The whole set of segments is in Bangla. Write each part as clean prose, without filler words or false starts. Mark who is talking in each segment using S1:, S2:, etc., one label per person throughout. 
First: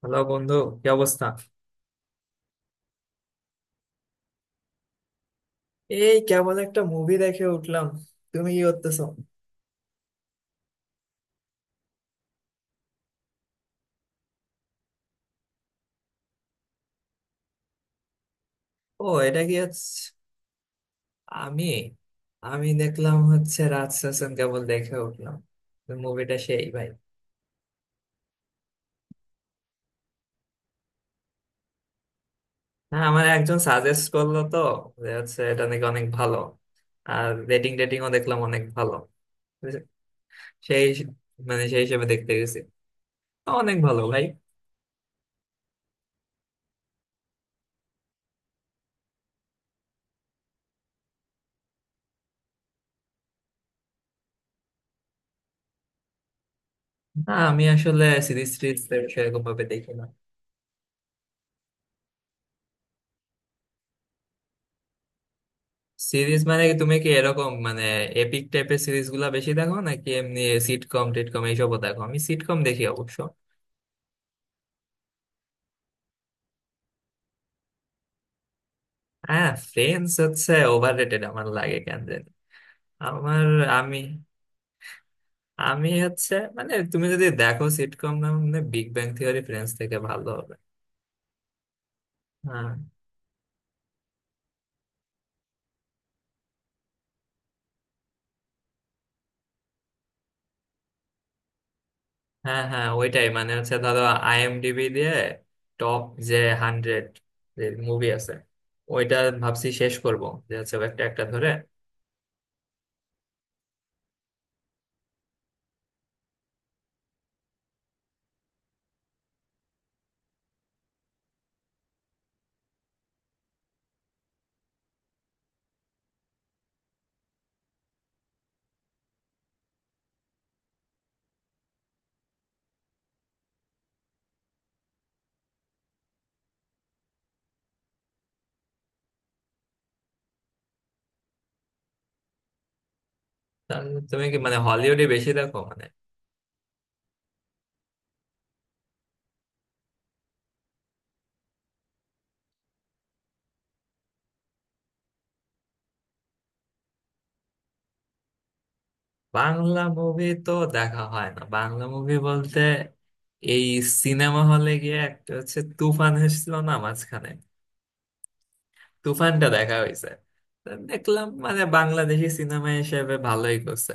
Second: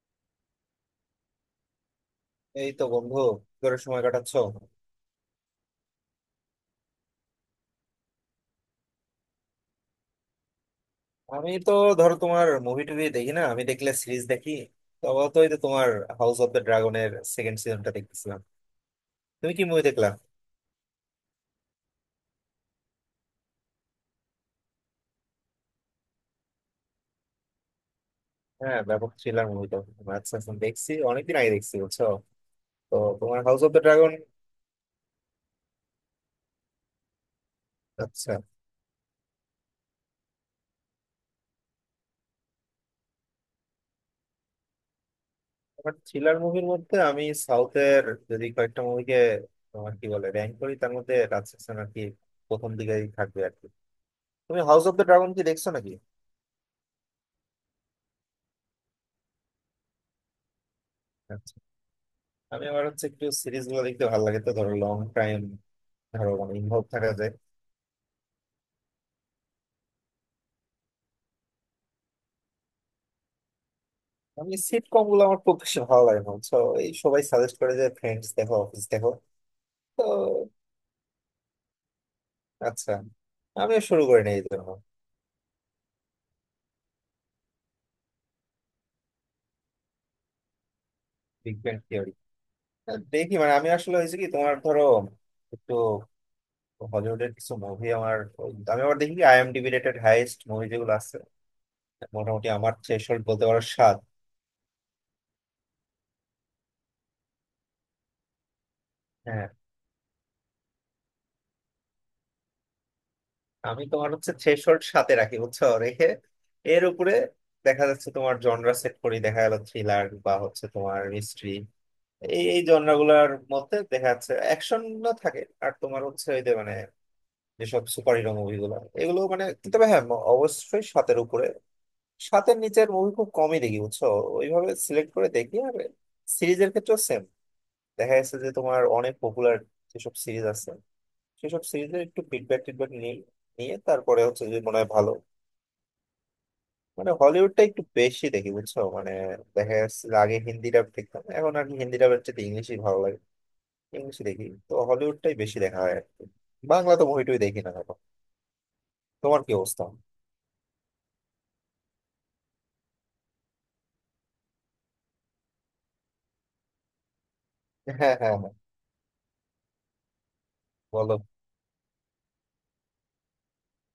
S1: হ্যালো বন্ধু, কি অবস্থা?
S2: এই তো বন্ধু কি করে সময় কাটাচ্ছো?
S1: এই কেমন একটা মুভি দেখে উঠলাম। তুমি কি করতেছো?
S2: আমি তো ধরো তোমার মুভি টুভি দেখি না, আমি দেখলে সিরিজ দেখি। তবে তো এই তো তোমার হাউস অফ দ্য ড্রাগনের সেকেন্ড সিজনটা দেখতেছিলাম।
S1: ও, এটা
S2: তুমি
S1: কি
S2: কি মুভি
S1: হচ্ছে?
S2: দেখলা?
S1: আমি আমি দেখলাম হচ্ছে রাজ সেশন কেবল দেখে উঠলাম। মুভিটা সেই ভাই।
S2: হ্যাঁ ব্যাপক থ্রিলার মুভি তো। আচ্ছা আচ্ছা, দেখছি অনেকদিন আগে দেখছি বুঝছো। তো
S1: হ্যাঁ, আমার
S2: তোমার
S1: একজন
S2: house of the
S1: suggest
S2: dragon.
S1: করলো তো যে হচ্ছে এটা নাকি অনেক ভালো। আর রেটিংও
S2: আচ্ছা,
S1: দেখলাম অনেক ভালো। সেই, মানে সেই হিসেবে দেখতে গেছি, অনেক ভালো ভাই।
S2: তোমার থ্রিলার মুভির মধ্যে আমি সাউথের যদি কয়েকটা মুভিকে তোমার কি বলে র্যাঙ্ক করি তার মধ্যে রাজশাসন আর কি প্রথম দিকেই থাকবে আর কি। তুমি হাউস অফ দ্য ড্রাগন কি দেখছো নাকি?
S1: না, আমি আসলে সিরিজ সিরিজ সেরকম ভাবে দেখি না।
S2: আমি আমার হচ্ছে একটু সিরিজ গুলো দেখতে ভালো লাগে তো ধরো লং টাইম ধরো
S1: সিরিজ
S2: মানে
S1: মানে কি,
S2: ইনভলভ
S1: তুমি কি
S2: থাকা যায়।
S1: এরকম মানে এপিক টাইপের সিরিজ গুলা বেশি দেখো নাকি এমনি সিটকম টিটকম এইসবও দেখো? আমি সিটকম দেখি অবশ্য।
S2: আমি সিটকম গুলো আমার খুব বেশি ভালো লাগে না তো, এই সবাই সাজেস্ট করে যে ফ্রেন্ডস দেখো অফিস দেখো
S1: হ্যাঁ,
S2: তো।
S1: ফ্রেন্ডস হচ্ছে ওভার রেটেড আমার লাগে কেন জানি।
S2: আচ্ছা,
S1: আমার,
S2: আমিও
S1: আমি
S2: শুরু করে নিই এই জন্য।
S1: আমি হচ্ছে মানে তুমি যদি দেখো সিটকম, না মানে বিগ ব্যাং থিওরি ফ্রেন্ডস থেকে ভালো হবে।
S2: বিগ ব্যাং থিওরি
S1: হ্যাঁ
S2: দেখি মানে আমি আসলে হয়েছে কি তোমার ধরো একটু হলিউডের কিছু মুভি আমার আমি আবার দেখি আইএমডিবি রেটেড হাইয়েস্ট মুভি যেগুলো আছে। মোটামুটি
S1: হ্যাঁ
S2: আমার
S1: হ্যাঁ,
S2: থ্রেশহোল্ড
S1: ওইটাই
S2: বলতে
S1: মানে
S2: পারো
S1: হচ্ছে,
S2: 7।
S1: ধরো আইএমডিবি দিয়ে টপ যে হান্ড্রেড যে মুভি আছে ওইটা
S2: হ্যাঁ,
S1: ভাবছি শেষ করব, যে হচ্ছে একটা একটা ধরে।
S2: আমি তোমার হচ্ছে থ্রেশহোল্ড সাথে রাখি বুঝছো রেখে এর উপরে। দেখা যাচ্ছে তোমার জনরা সেট করি দেখা গেল থ্রিলার বা হচ্ছে তোমার মিস্ট্রি, এই এই জনরাগুলার মধ্যে দেখা যাচ্ছে অ্যাকশন না থাকে আর তোমার হচ্ছে ওই যে মানে যেসব সুপার হিরো মুভিগুলো, এগুলো মানে কিন্তু তবে হ্যাঁ অবশ্যই সাতের উপরে। সাতের নিচের মুভি খুব কমই দেখি বুঝছো, ওইভাবে সিলেক্ট করে দেখি আর সিরিজের ক্ষেত্রেও সেম। দেখা যাচ্ছে যে তোমার অনেক পপুলার যেসব সিরিজ আছে সেসব সিরিজের একটু ফিডব্যাক টিডব্যাক নিই, নিয়ে
S1: তাহলে
S2: তারপরে
S1: তুমি কি
S2: হচ্ছে
S1: মানে
S2: যদি মনে হয়
S1: হলিউডে
S2: ভালো।
S1: বেশি দেখো মানে?
S2: মানে হলিউডটা একটু বেশি দেখি বুঝছো মানে দেখা যাচ্ছে যে আগে হিন্দি ডাব দেখতাম এখন আর কি হিন্দি ডাবের চেয়ে ইংলিশই ভালো লাগে, ইংলিশই দেখি তো হলিউডটাই বেশি দেখা হয় আর কি। বাংলা তো মুভিটুই দেখি না এখন। তোমার কি
S1: বাংলা
S2: অবস্থা?
S1: মুভি তো দেখা হয় না, বাংলা মুভি বলতে এই সিনেমা হলে গিয়ে একটা হচ্ছে তুফান এসেছিল না মাঝখানে,
S2: হ্যাঁ হ্যাঁ হ্যাঁ।
S1: তুফানটা দেখা হয়েছে। তো
S2: বলো।
S1: দেখলাম মানে বাংলাদেশি সিনেমা হিসেবে ভালোই করছে।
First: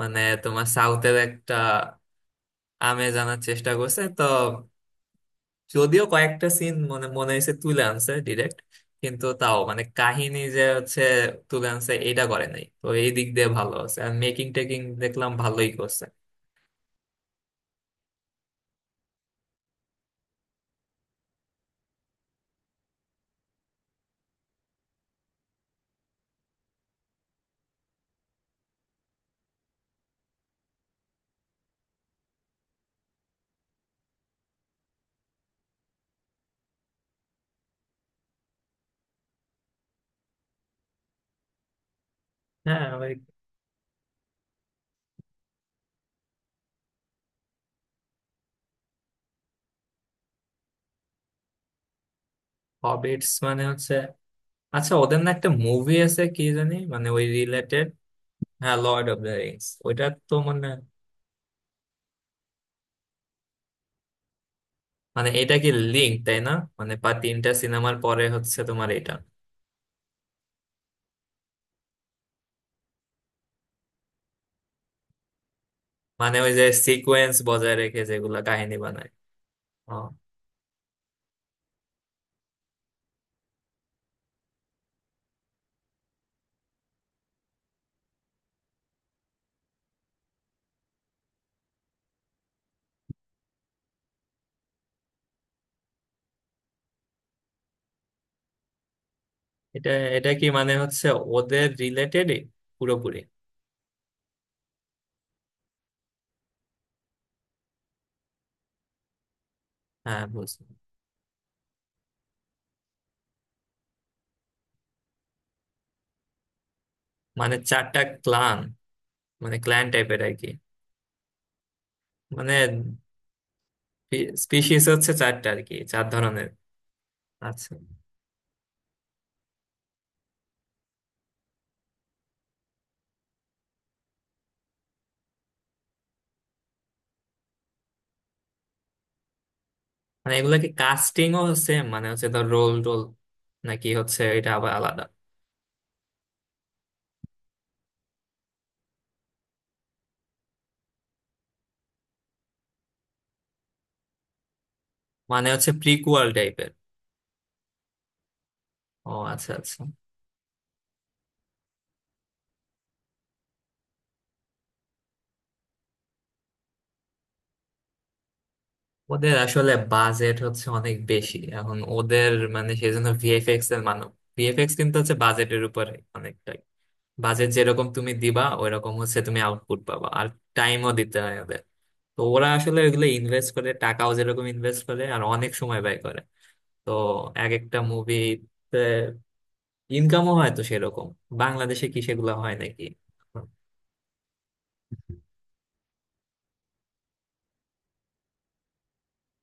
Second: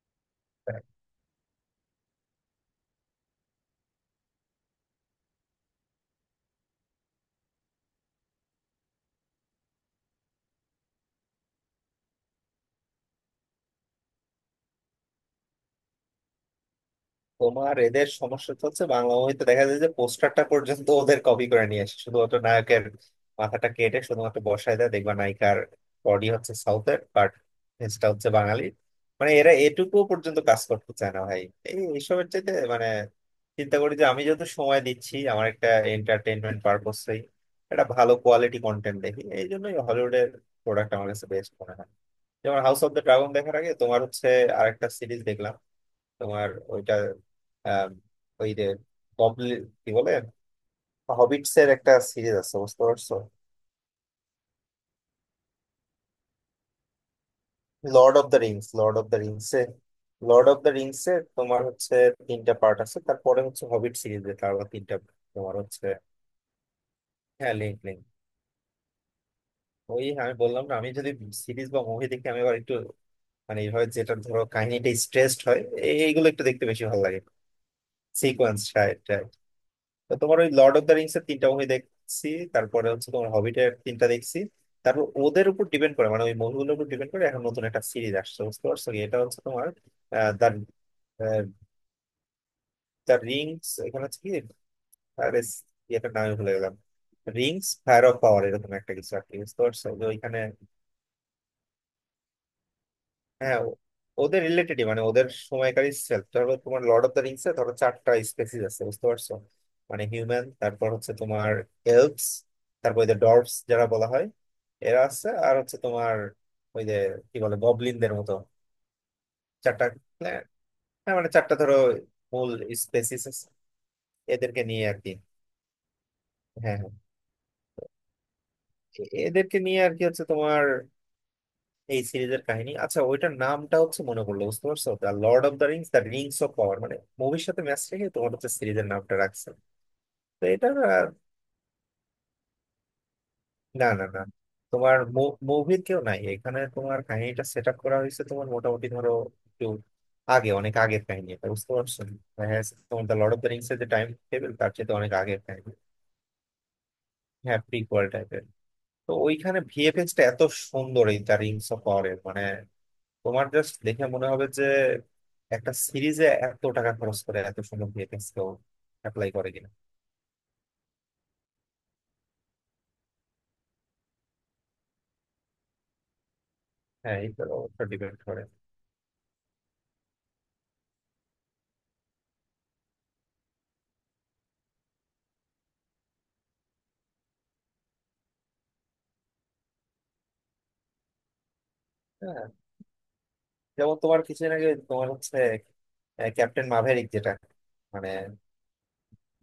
S1: মানে তোমার সাউথের একটা আমেজ আনার চেষ্টা করছে তো, যদিও কয়েকটা সিন মনে মনে হয়েছে তুলে আনছে ডিরেক্ট, কিন্তু তাও মানে কাহিনী যে হচ্ছে তুলে আনছে এটা করে নাই, তো এই দিক দিয়ে ভালো আছে। আর মেকিং টেকিং দেখলাম ভালোই করছে।
S2: তোমার এদের সমস্যা তো হচ্ছে বাংলা মুভিতে দেখা যায় যে পোস্টারটা পর্যন্ত ওদের কপি করে নিয়ে আসে, শুধুমাত্র নায়কের মাথাটা কেটে শুধুমাত্র বসায় দেয় দেখবা নায়িকার বডি হচ্ছে সাউথের বাট ফেসটা হচ্ছে বাঙালি। মানে এরা এটুকু পর্যন্ত কাজ করতে চায় না ভাই। এই এইসবের চাইতে মানে চিন্তা করি যে আমি যত সময় দিচ্ছি আমার একটা এন্টারটেনমেন্ট পারপোসেই একটা ভালো কোয়ালিটি কন্টেন্ট দেখি, এই জন্যই হলিউডের প্রোডাক্ট আমার কাছে বেস্ট মনে হয়। যেমন হাউস
S1: হ্যাঁ।
S2: অফ দ্য ড্রাগন দেখার আগে তোমার হচ্ছে আরেকটা সিরিজ দেখলাম তোমার ওইটা, আম, ওই যে গবলিন কি বলে হবিটস এর একটা সিরিজ আছে বুঝতে পারছো।
S1: হবিটস মানে হচ্ছে, আচ্ছা ওদের না একটা মুভি আছে কি জানি মানে ওই related.
S2: Lord of the rings,
S1: হ্যাঁ,
S2: lord
S1: lord
S2: of
S1: of
S2: the
S1: the
S2: rings এ,
S1: রিংস ওইটা তো
S2: লর্ড অফ
S1: মানে,
S2: দ্য রিংস এর তোমার হচ্ছে তিনটা পার্ট আছে, তারপরে হচ্ছে হবিট সিরিজ এ তার আবার তিনটা।
S1: মানে এটা
S2: তোমার
S1: কি
S2: হচ্ছে
S1: লিঙ্ক তাই না? মানে পা তিনটা
S2: হ্যাঁ লিঙ্ক
S1: সিনেমার
S2: লিঙ্ক।
S1: পরে হচ্ছে তোমার এটা?
S2: ওই আমি বললাম না আমি যদি সিরিজ বা মুভি দেখি আমি আবার একটু মানে এইভাবে যেটা ধরো কাহিনীটা স্ট্রেসড হয় এইগুলো
S1: মানে
S2: একটু
S1: ওই
S2: দেখতে
S1: যে
S2: বেশি ভালো লাগে।
S1: সিকোয়েন্স বজায় রেখে যেগুলা
S2: সিকোয়েন্স।
S1: কাহিনী বানায়। ও,
S2: তো তোমার ওই লর্ড অফ দ্য রিংস এর তিনটা মুভি দেখছি, তারপরে হচ্ছে তোমার হবিটের তিনটা দেখছি। তারপর ওদের উপর ডিপেন্ড করে মানে ওই মুভিগুলোর উপর ডিপেন্ড করে এখন নতুন একটা সিরিজ আসছে বুঝতে পারছো কি, এটা হচ্ছে তোমার দ্য দ্য রিংস এখানে হচ্ছে কি, আরে ইয়েটার নামে ভুলে গেলাম, রিংস ফায়ার অফ পাওয়ার এরকম একটা কিছু আর কি বুঝতে পারছো
S1: এটা
S2: যে
S1: এটা
S2: ওইখানে।
S1: কি মানে হচ্ছে ওদের রিলেটেডই পুরোপুরি?
S2: হ্যাঁ ওদের রিলেটেডই, মানে ওদের সময়কারী সেলফ ধরো তোমার লর্ড অফ দ্য রিংস এ ধরো চারটা স্পেসিস আছে বুঝতে পারছো, মানে
S1: হ্যাঁ
S2: হিউম্যান
S1: বুঝলাম।
S2: তারপর হচ্ছে তোমার এলভস, তারপর ওই যে ডর্ভস যারা বলা হয় এরা আছে, আর হচ্ছে তোমার ওই যে কি
S1: মানে
S2: বলে
S1: চারটা
S2: গবলিনদের মতো।
S1: ক্লান, মানে
S2: চারটা,
S1: ক্লান টাইপের আর
S2: হ্যাঁ
S1: কি।
S2: হ্যাঁ, মানে চারটা ধরো মূল
S1: মানে
S2: স্পেসিস আছে, এদেরকে
S1: স্পিসিস
S2: নিয়ে আর
S1: হচ্ছে
S2: কি।
S1: চারটা আর কি, চার ধরনের।
S2: হ্যাঁ হ্যাঁ।
S1: আচ্ছা।
S2: এদেরকে নিয়ে আর কি হচ্ছে তোমার এই সিরিজের কাহিনী। আচ্ছা ওইটার নামটা হচ্ছে মনে পড়লো বুঝতে পারছো, the lord of the rings the rings of power, মানে মুভির সাথে ম্যাচ রেখে তোমার হচ্ছে সিরিজের নামটা রাখছে।
S1: মানে
S2: তো
S1: এগুলা
S2: এটা
S1: কি কাস্টিং ও সেম মানে হচ্ছে ধর রোল টোল,
S2: না
S1: নাকি
S2: না
S1: হচ্ছে
S2: না,
S1: এটা আবার
S2: তোমার
S1: আলাদা?
S2: মুভির কেউ নাই এখানে, তোমার কাহিনীটা সেট আপ করা হয়েছে তোমার মোটামুটি ধরো একটু আগে, অনেক আগের কাহিনী এটা বুঝতে পারছো। দেখা যাচ্ছে তোমার the lord of the rings এর যে টাইম টেবিল তার চেয়ে অনেক আগের
S1: মানে হচ্ছে
S2: কাহিনী।
S1: প্রিকুয়াল টাইপের?
S2: হ্যাঁ প্রিকুয়াল টাইপের।
S1: ও,
S2: তো
S1: আচ্ছা
S2: ওইখানে
S1: আচ্ছা।
S2: ভিএফএক্স টা এত সুন্দর এই দ্য রিংস অফ পাওয়ারের, মানে তোমার জাস্ট দেখে মনে হবে যে একটা সিরিজে এত টাকা খরচ করে এত সুন্দর ভিএফএক্স কেউ অ্যাপ্লাই
S1: ওদের
S2: করে কিনা।
S1: আসলে বাজেট হচ্ছে অনেক বেশি এখন ওদের, মানে সেই জন্য ভিএফএক্স এর মানে, ভিএফএক্স কিন্তু হচ্ছে বাজেটের উপরে অনেকটাই।
S2: হ্যাঁ এই তো
S1: বাজেট
S2: অবশ্য
S1: যেরকম তুমি
S2: ডিপেন্ড করে।
S1: দিবা ওইরকম হচ্ছে তুমি আউটপুট পাবা। আর টাইমও দিতে হয় ওদের, তো ওরা আসলে ওইগুলো ইনভেস্ট করে, টাকাও যেরকম ইনভেস্ট করে আর অনেক সময় ব্যয় করে। তো এক একটা মুভি ইনকামও হয় তো সেরকম। বাংলাদেশে কি সেগুলো
S2: হ্যাঁ,
S1: হয় নাকি?
S2: যেমন তোমার কিছুদিন আগে তোমার হচ্ছে ক্যাপ্টেন মাভেরিক যেটা মানে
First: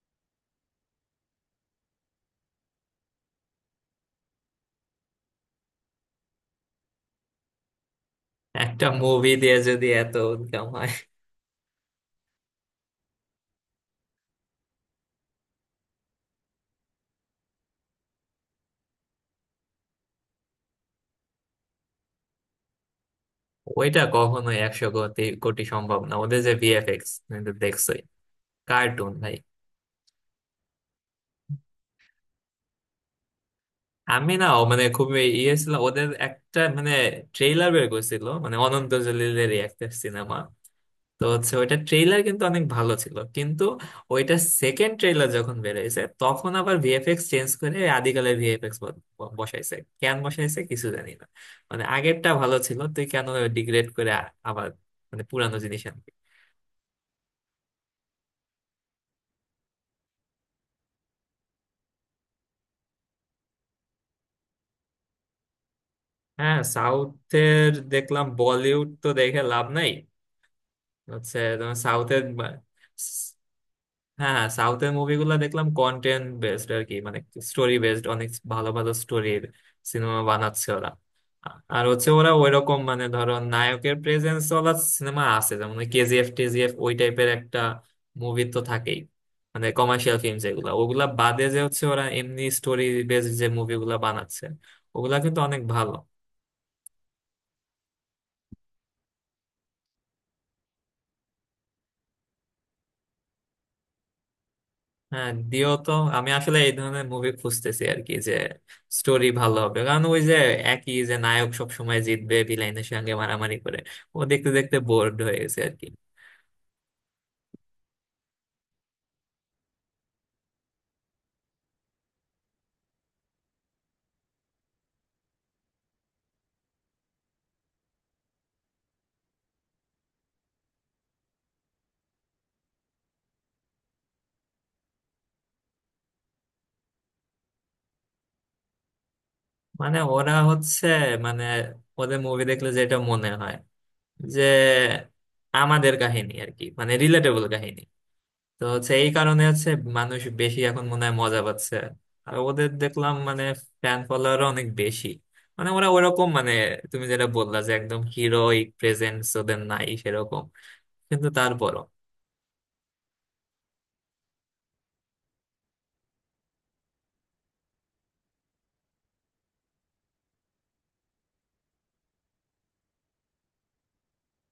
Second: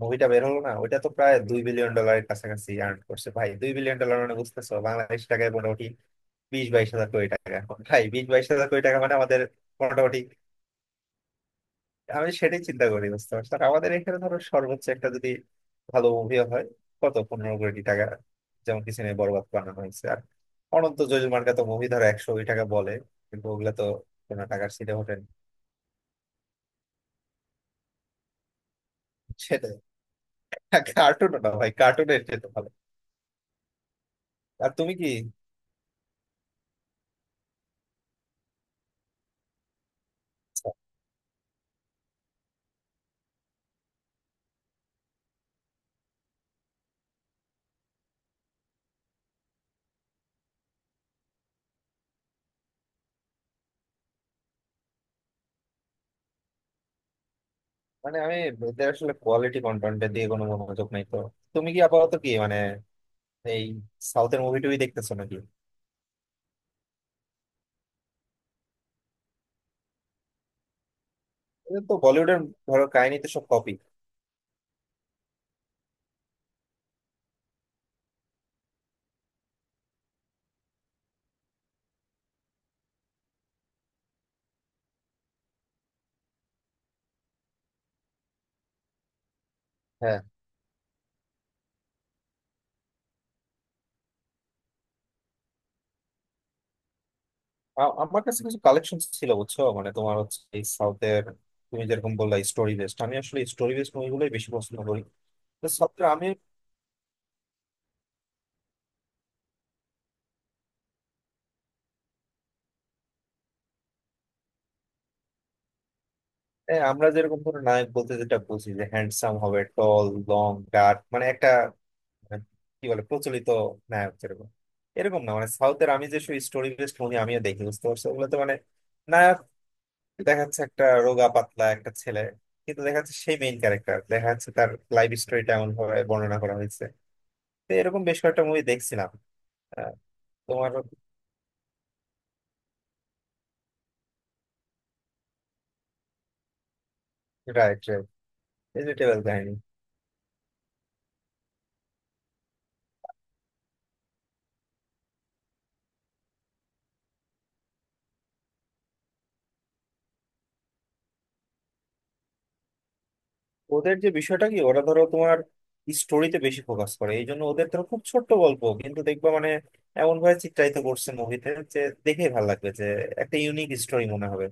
S2: মুভিটা বের হলো না ওইটা তো প্রায় 2 বিলিয়ন ডলারের কাছাকাছি আর্ন করছে ভাই, 2 বিলিয়ন ডলার মানে বুঝতেছো বাংলাদেশ টাকায় মোটামুটি বিশ বাইশ হাজার কোটি টাকা। ভাই বিশ বাইশ হাজার কোটি
S1: একটা
S2: টাকা মানে
S1: মুভি
S2: আমাদের
S1: দিয়ে যদি এত
S2: মোটামুটি।
S1: ইনকাম হয়।
S2: আমি সেটাই চিন্তা করি বুঝতে পারছো, আর আমাদের এখানে ধরো সর্বোচ্চ একটা যদি ভালো মুভি হয় কত 15 কোটি টাকা, যেমন পিছনে বরবাদ বানানো হয়েছে আর অনন্ত যোজমার তো মুভি ধরো 100 কোটি টাকা বলে, কিন্তু ওগুলা তো
S1: ওইটা
S2: কোনো
S1: কখনোই
S2: টাকার
S1: একশো
S2: সিটে ওঠে
S1: কোটি,
S2: না।
S1: কোটি সম্ভব না, ওদের যে ভিএফএক্স দেখছোই, কার্টুন ভাই।
S2: সেটাই কার্টুন না ভাই, কার্টুনের যেতে ভালো।
S1: আমি, না ও
S2: আর
S1: মানে
S2: তুমি কি
S1: খুবই ইয়ে ছিল ওদের একটা, মানে ট্রেইলার বের করছিল মানে অনন্ত জলিলের একটা সিনেমা, তো হচ্ছে ওইটা ট্রেইলার কিন্তু অনেক ভালো ছিল, কিন্তু ওইটা সেকেন্ড ট্রেইলার যখন বেরিয়েছে তখন আবার ভিএফএক্স চেঞ্জ করে আদিকালের ভিএফএক্স বসাইছে। কেন বসাইছে কিছু জানি না, মানে আগেরটা ভালো ছিল, তুই কেন ডিগ্রেড করে আবার মানে পুরানো জিনিস আনবি?
S2: মানে আমি এদের আসলে কোয়ালিটি কন্টেন্ট দিয়ে কোনো মনোযোগ নাই তো। তুমি কি আপাতত কি মানে এই সাউথের মুভি টুভি দেখতেছো নাকি?
S1: হ্যাঁ, সাউথের দেখলাম, বলিউড তো দেখে লাভ নাই। হচ্ছে তোমার
S2: এদের তো
S1: সাউথের।
S2: বলিউডের ধরো কাহিনী তো সব কপি।
S1: হ্যাঁ, সাউথের মুভিগুলো দেখলাম কন্টেন্ট বেসড আর কি, মানে স্টোরি বেসড, অনেক ভালো ভালো স্টোরির সিনেমা বানাচ্ছে ওরা। আর হচ্ছে ওরা ওইরকম মানে ধরো নায়কের প্রেজেন্স ওলা সিনেমা আছে যেমন কেজিএফ টেজিএফ ওই টাইপের একটা মুভি তো থাকেই, মানে কমার্শিয়াল ফিল্ম যেগুলো, ওগুলা বাদে যে হচ্ছে ওরা এমনি স্টোরি বেসড যে মুভিগুলা বানাচ্ছে ওগুলা কিন্তু অনেক ভালো।
S2: আমার কাছে কিছু কালেকশন ছিল বুঝছো মানে তোমার হচ্ছে এই সাউথের। তুমি যেরকম বললা স্টোরি বেসড, আমি আসলে স্টোরি বেসড মুভিগুলোই বেশি পছন্দ করি।
S1: হ্যাঁ
S2: তো
S1: দিও তো।
S2: সাউথের আমি,
S1: আমি আসলে এই ধরনের মুভি খুঁজতেছি আর কি, যে স্টোরি ভালো হবে, কারণ ওই যে একই যে নায়ক সব সময় জিতবে ভিলেনের সঙ্গে মারামারি করে, ও দেখতে দেখতে বোর্ড হয়ে গেছে আর কি।
S2: আমরা যেরকম ধরো নায়ক বলতে যেটা বুঝি যে হ্যান্ডসাম হবে, টল, লং ডার্ক মানে একটা মানে, কি বলে প্রচলিত নায়ক যেরকম এরকম না, মানে সাউথের আমি যে স্টোরি বেসড মুভি আমিও দেখি বুঝতে পারছো। ওগুলোতে মানে নায়ক দেখা যাচ্ছে একটা রোগা পাতলা একটা ছেলে, কিন্তু দেখা যাচ্ছে সেই মেইন ক্যারেক্টার দেখা যাচ্ছে তার লাইফ স্টোরিটা এমন ভাবে বর্ণনা করা হয়েছে। তো এরকম বেশ কয়েকটা মুভি দেখছিলাম। আহ,
S1: মানে ওরা
S2: তোমার।
S1: হচ্ছে, মানে ওদের মুভি দেখলে যেটা মনে হয় যে আমাদের কাহিনী আর কি, মানে রিলেটেবল কাহিনী।
S2: Right right.
S1: তো হচ্ছে এই
S2: এডিটেবল
S1: কারণে
S2: কাহিনী।
S1: হচ্ছে মানুষ বেশি এখন মনে হয় মজা পাচ্ছে। আর ওদের দেখলাম মানে ফ্যান ফলোয়ার অনেক বেশি, মানে ওরা ওরকম মানে, তুমি যেটা বললা যে একদম হিরোইক প্রেজেন্স ওদের নাই সেরকম, কিন্তু তারপরও।
S2: ওদের যে বিষয়টা কি, ওরা ধরো তোমার স্টোরিতে বেশি ফোকাস করে এই জন্য ওদের ধরো খুব ছোট্ট গল্প কিন্তু দেখবা মানে এমন ভাবে চিত্রায়িত করছে মুভিতে যে দেখেই ভালো লাগবে যে একটা ইউনিক স্টোরি মনে হবে,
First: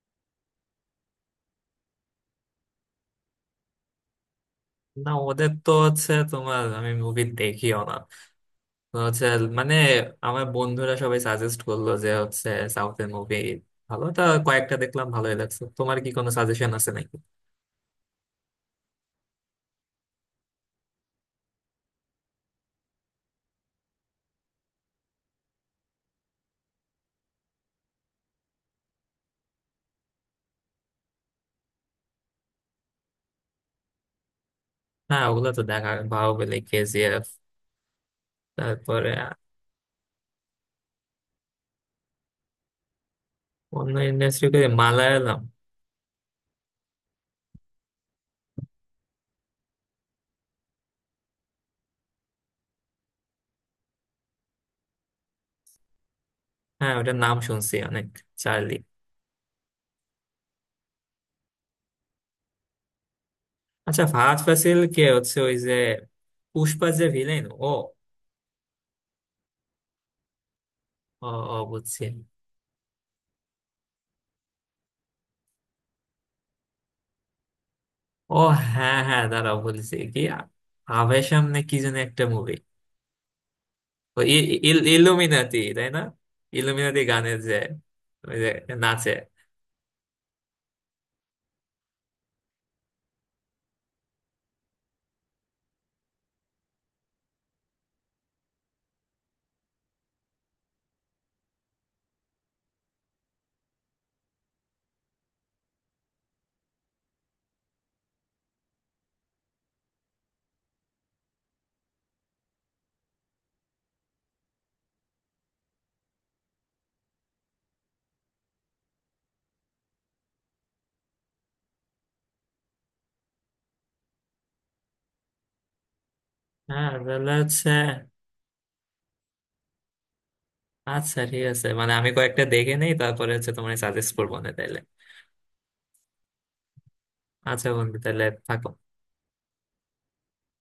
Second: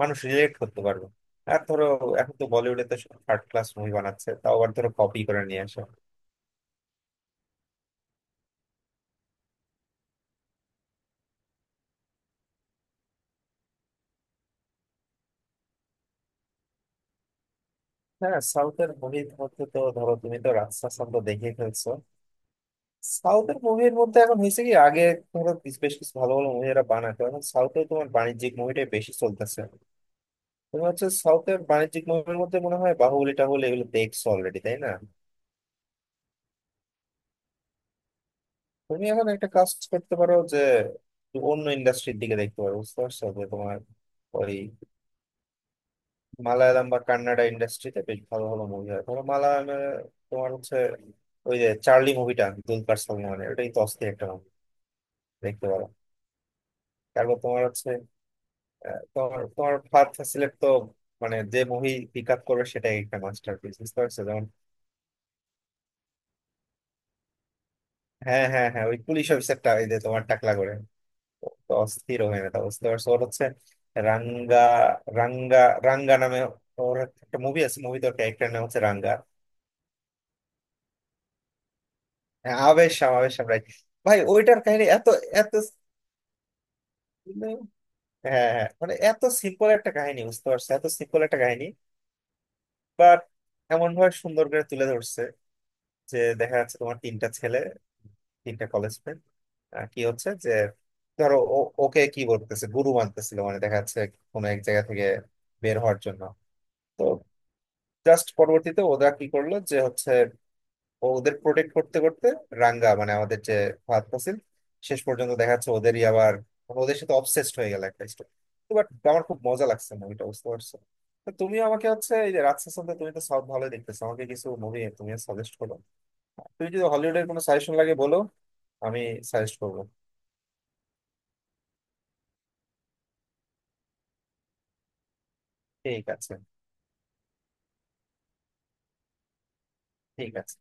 S2: মানুষ রিলেট করতে পারবে। আর ধরো এখন তো বলিউডে তো সব থার্ড ক্লাস মুভি বানাচ্ছে, তাও আবার ধরো
S1: না
S2: কপি করে
S1: ওদের
S2: নিয়ে
S1: তো
S2: আসে।
S1: হচ্ছে তোমার, আমি মুভি দেখিও না, তো হচ্ছে মানে আমার বন্ধুরা সবাই সাজেস্ট করলো যে হচ্ছে সাউথের মুভি ভালো, তা কয়েকটা দেখলাম ভালোই লাগছে। তোমার কি কোনো সাজেশন আছে নাকি?
S2: হ্যাঁ সাউথের মুভির মধ্যে তো ধরো তুমি তো রাজশাসন তো দেখে ফেলছো। সাউথের মুভির মধ্যে এখন হয়েছে কি, আগে তোমরা বেশ বেশ কিছু ভালো ভালো মুভি এরা বানাতো, এখন সাউথে তোমার বাণিজ্যিক মুভিটাই বেশি চলতেছে। তুমি হচ্ছে সাউথের বাণিজ্যিক মুভির মধ্যে মনে হয় বাহুবলি টাহুলি এগুলো দেখছো অলরেডি তাই না?
S1: হ্যাঁ ওগুলো তো দেখা, বাহুবলী, কেজিএফ,
S2: তুমি
S1: তারপরে।
S2: এখন একটা কাজ করতে পারো যে অন্য ইন্ডাস্ট্রির দিকে দেখতে পারো বুঝতে পারছো, যে তোমার
S1: অন্য ইন্ডাস্ট্রি?
S2: ওই
S1: মালায়ালাম।
S2: মালায়ালাম বা কান্নাডা ইন্ডাস্ট্রিতে বেশ ভালো ভালো মুভি হয়। ধরো মালায়ালামে তোমার হচ্ছে ওই যে চার্লি মুভিটা দুলকার সালমানের, ওটাই তো অস্থির একটা মুভি, দেখতে পারো।
S1: হ্যাঁ ওটার নাম
S2: তারপর তোমার
S1: শুনছি
S2: হচ্ছে
S1: অনেক। চার্লি।
S2: তোমার তোমার ফার্থ সিলেক্ট তো মানে যে মুভি পিক আপ করবে সেটাই একটা মাস্টারপিস বুঝতে
S1: আচ্ছা
S2: পারছো।
S1: ফাহাদ
S2: যেমন
S1: ফাসিল কে হচ্ছে ওই যে পুষ্পা যে ভিলেন ও?
S2: হ্যাঁ হ্যাঁ হ্যাঁ, ওই পুলিশ অফিসারটা ওই যে তোমার টাকলা করে,
S1: ও।
S2: ও
S1: ও,
S2: তো
S1: বুঝছি।
S2: অস্থির হয়ে না বুঝতে পারছো, ওর হচ্ছে রাঙ্গা, রাঙ্গা, রাঙ্গা নামে ওর একটা মুভি আছে, মুভি তো
S1: ও।
S2: ক্যারেক্টার নাম হচ্ছে
S1: হ্যাঁ
S2: রাঙ্গা।
S1: হ্যাঁ, দাঁড়াও বলছি কি, আভেশম না কি যেন একটা মুভি।
S2: হ্যাঁ, আবেশাম, আবেশাম রাইট। ভাই
S1: ও,
S2: ওইটার কাহিনী এত এত,
S1: ইলুমিনাতি তাই না? ইলুমিনাতি গানের যে ওই
S2: হ্যাঁ
S1: যে
S2: হ্যাঁ মানে
S1: নাচে।
S2: এত সিম্পল একটা কাহিনী বুঝতে পারছো, এত সিম্পল একটা কাহিনী। বাট এমন ভাবে সুন্দর করে তুলে ধরছে যে দেখা যাচ্ছে তোমার তিনটা ছেলে তিনটা কলেজ ফ্রেন্ড কি হচ্ছে যে ধরো ওকে কি বলতেছে গুরু মানতেছিল, মানে দেখা যাচ্ছে কোনো এক জায়গা থেকে বের হওয়ার জন্য। তো জাস্ট পরবর্তীতে ওরা কি করলো যে হচ্ছে ও ওদের প্রোটেক্ট করতে করতে রাঙ্গা মানে আমাদের যে ফাহাদ ফাসিল শেষ পর্যন্ত দেখা যাচ্ছে ওদেরই আবার ওদের সাথে অবসেসড হয়ে গেল একটা স্টোরি। বাট আমার খুব মজা লাগছে মুভিটা বুঝতে পারছো। তো তুমি আমাকে হচ্ছে এই যে রাত সেশন তুমি তো সব ভালোই দেখতেছো, আমাকে কিছু মুভি তুমি সাজেস্ট করো। তুমি যদি
S1: হ্যাঁ
S2: হলিউডের
S1: তাহলে
S2: কোনো
S1: হচ্ছে।
S2: সাজেশন লাগে বলো, আমি সাজেস্ট করবো।
S1: আচ্ছা ঠিক আছে মানে আমি কয়েকটা দেখে নেই তারপরে হচ্ছে তোমার সাজেস্ট করবো না তাইলে।
S2: ঠিক আছে।
S1: আচ্ছা বন্ধু, তাহলে থাকো।
S2: ঠিক আছে।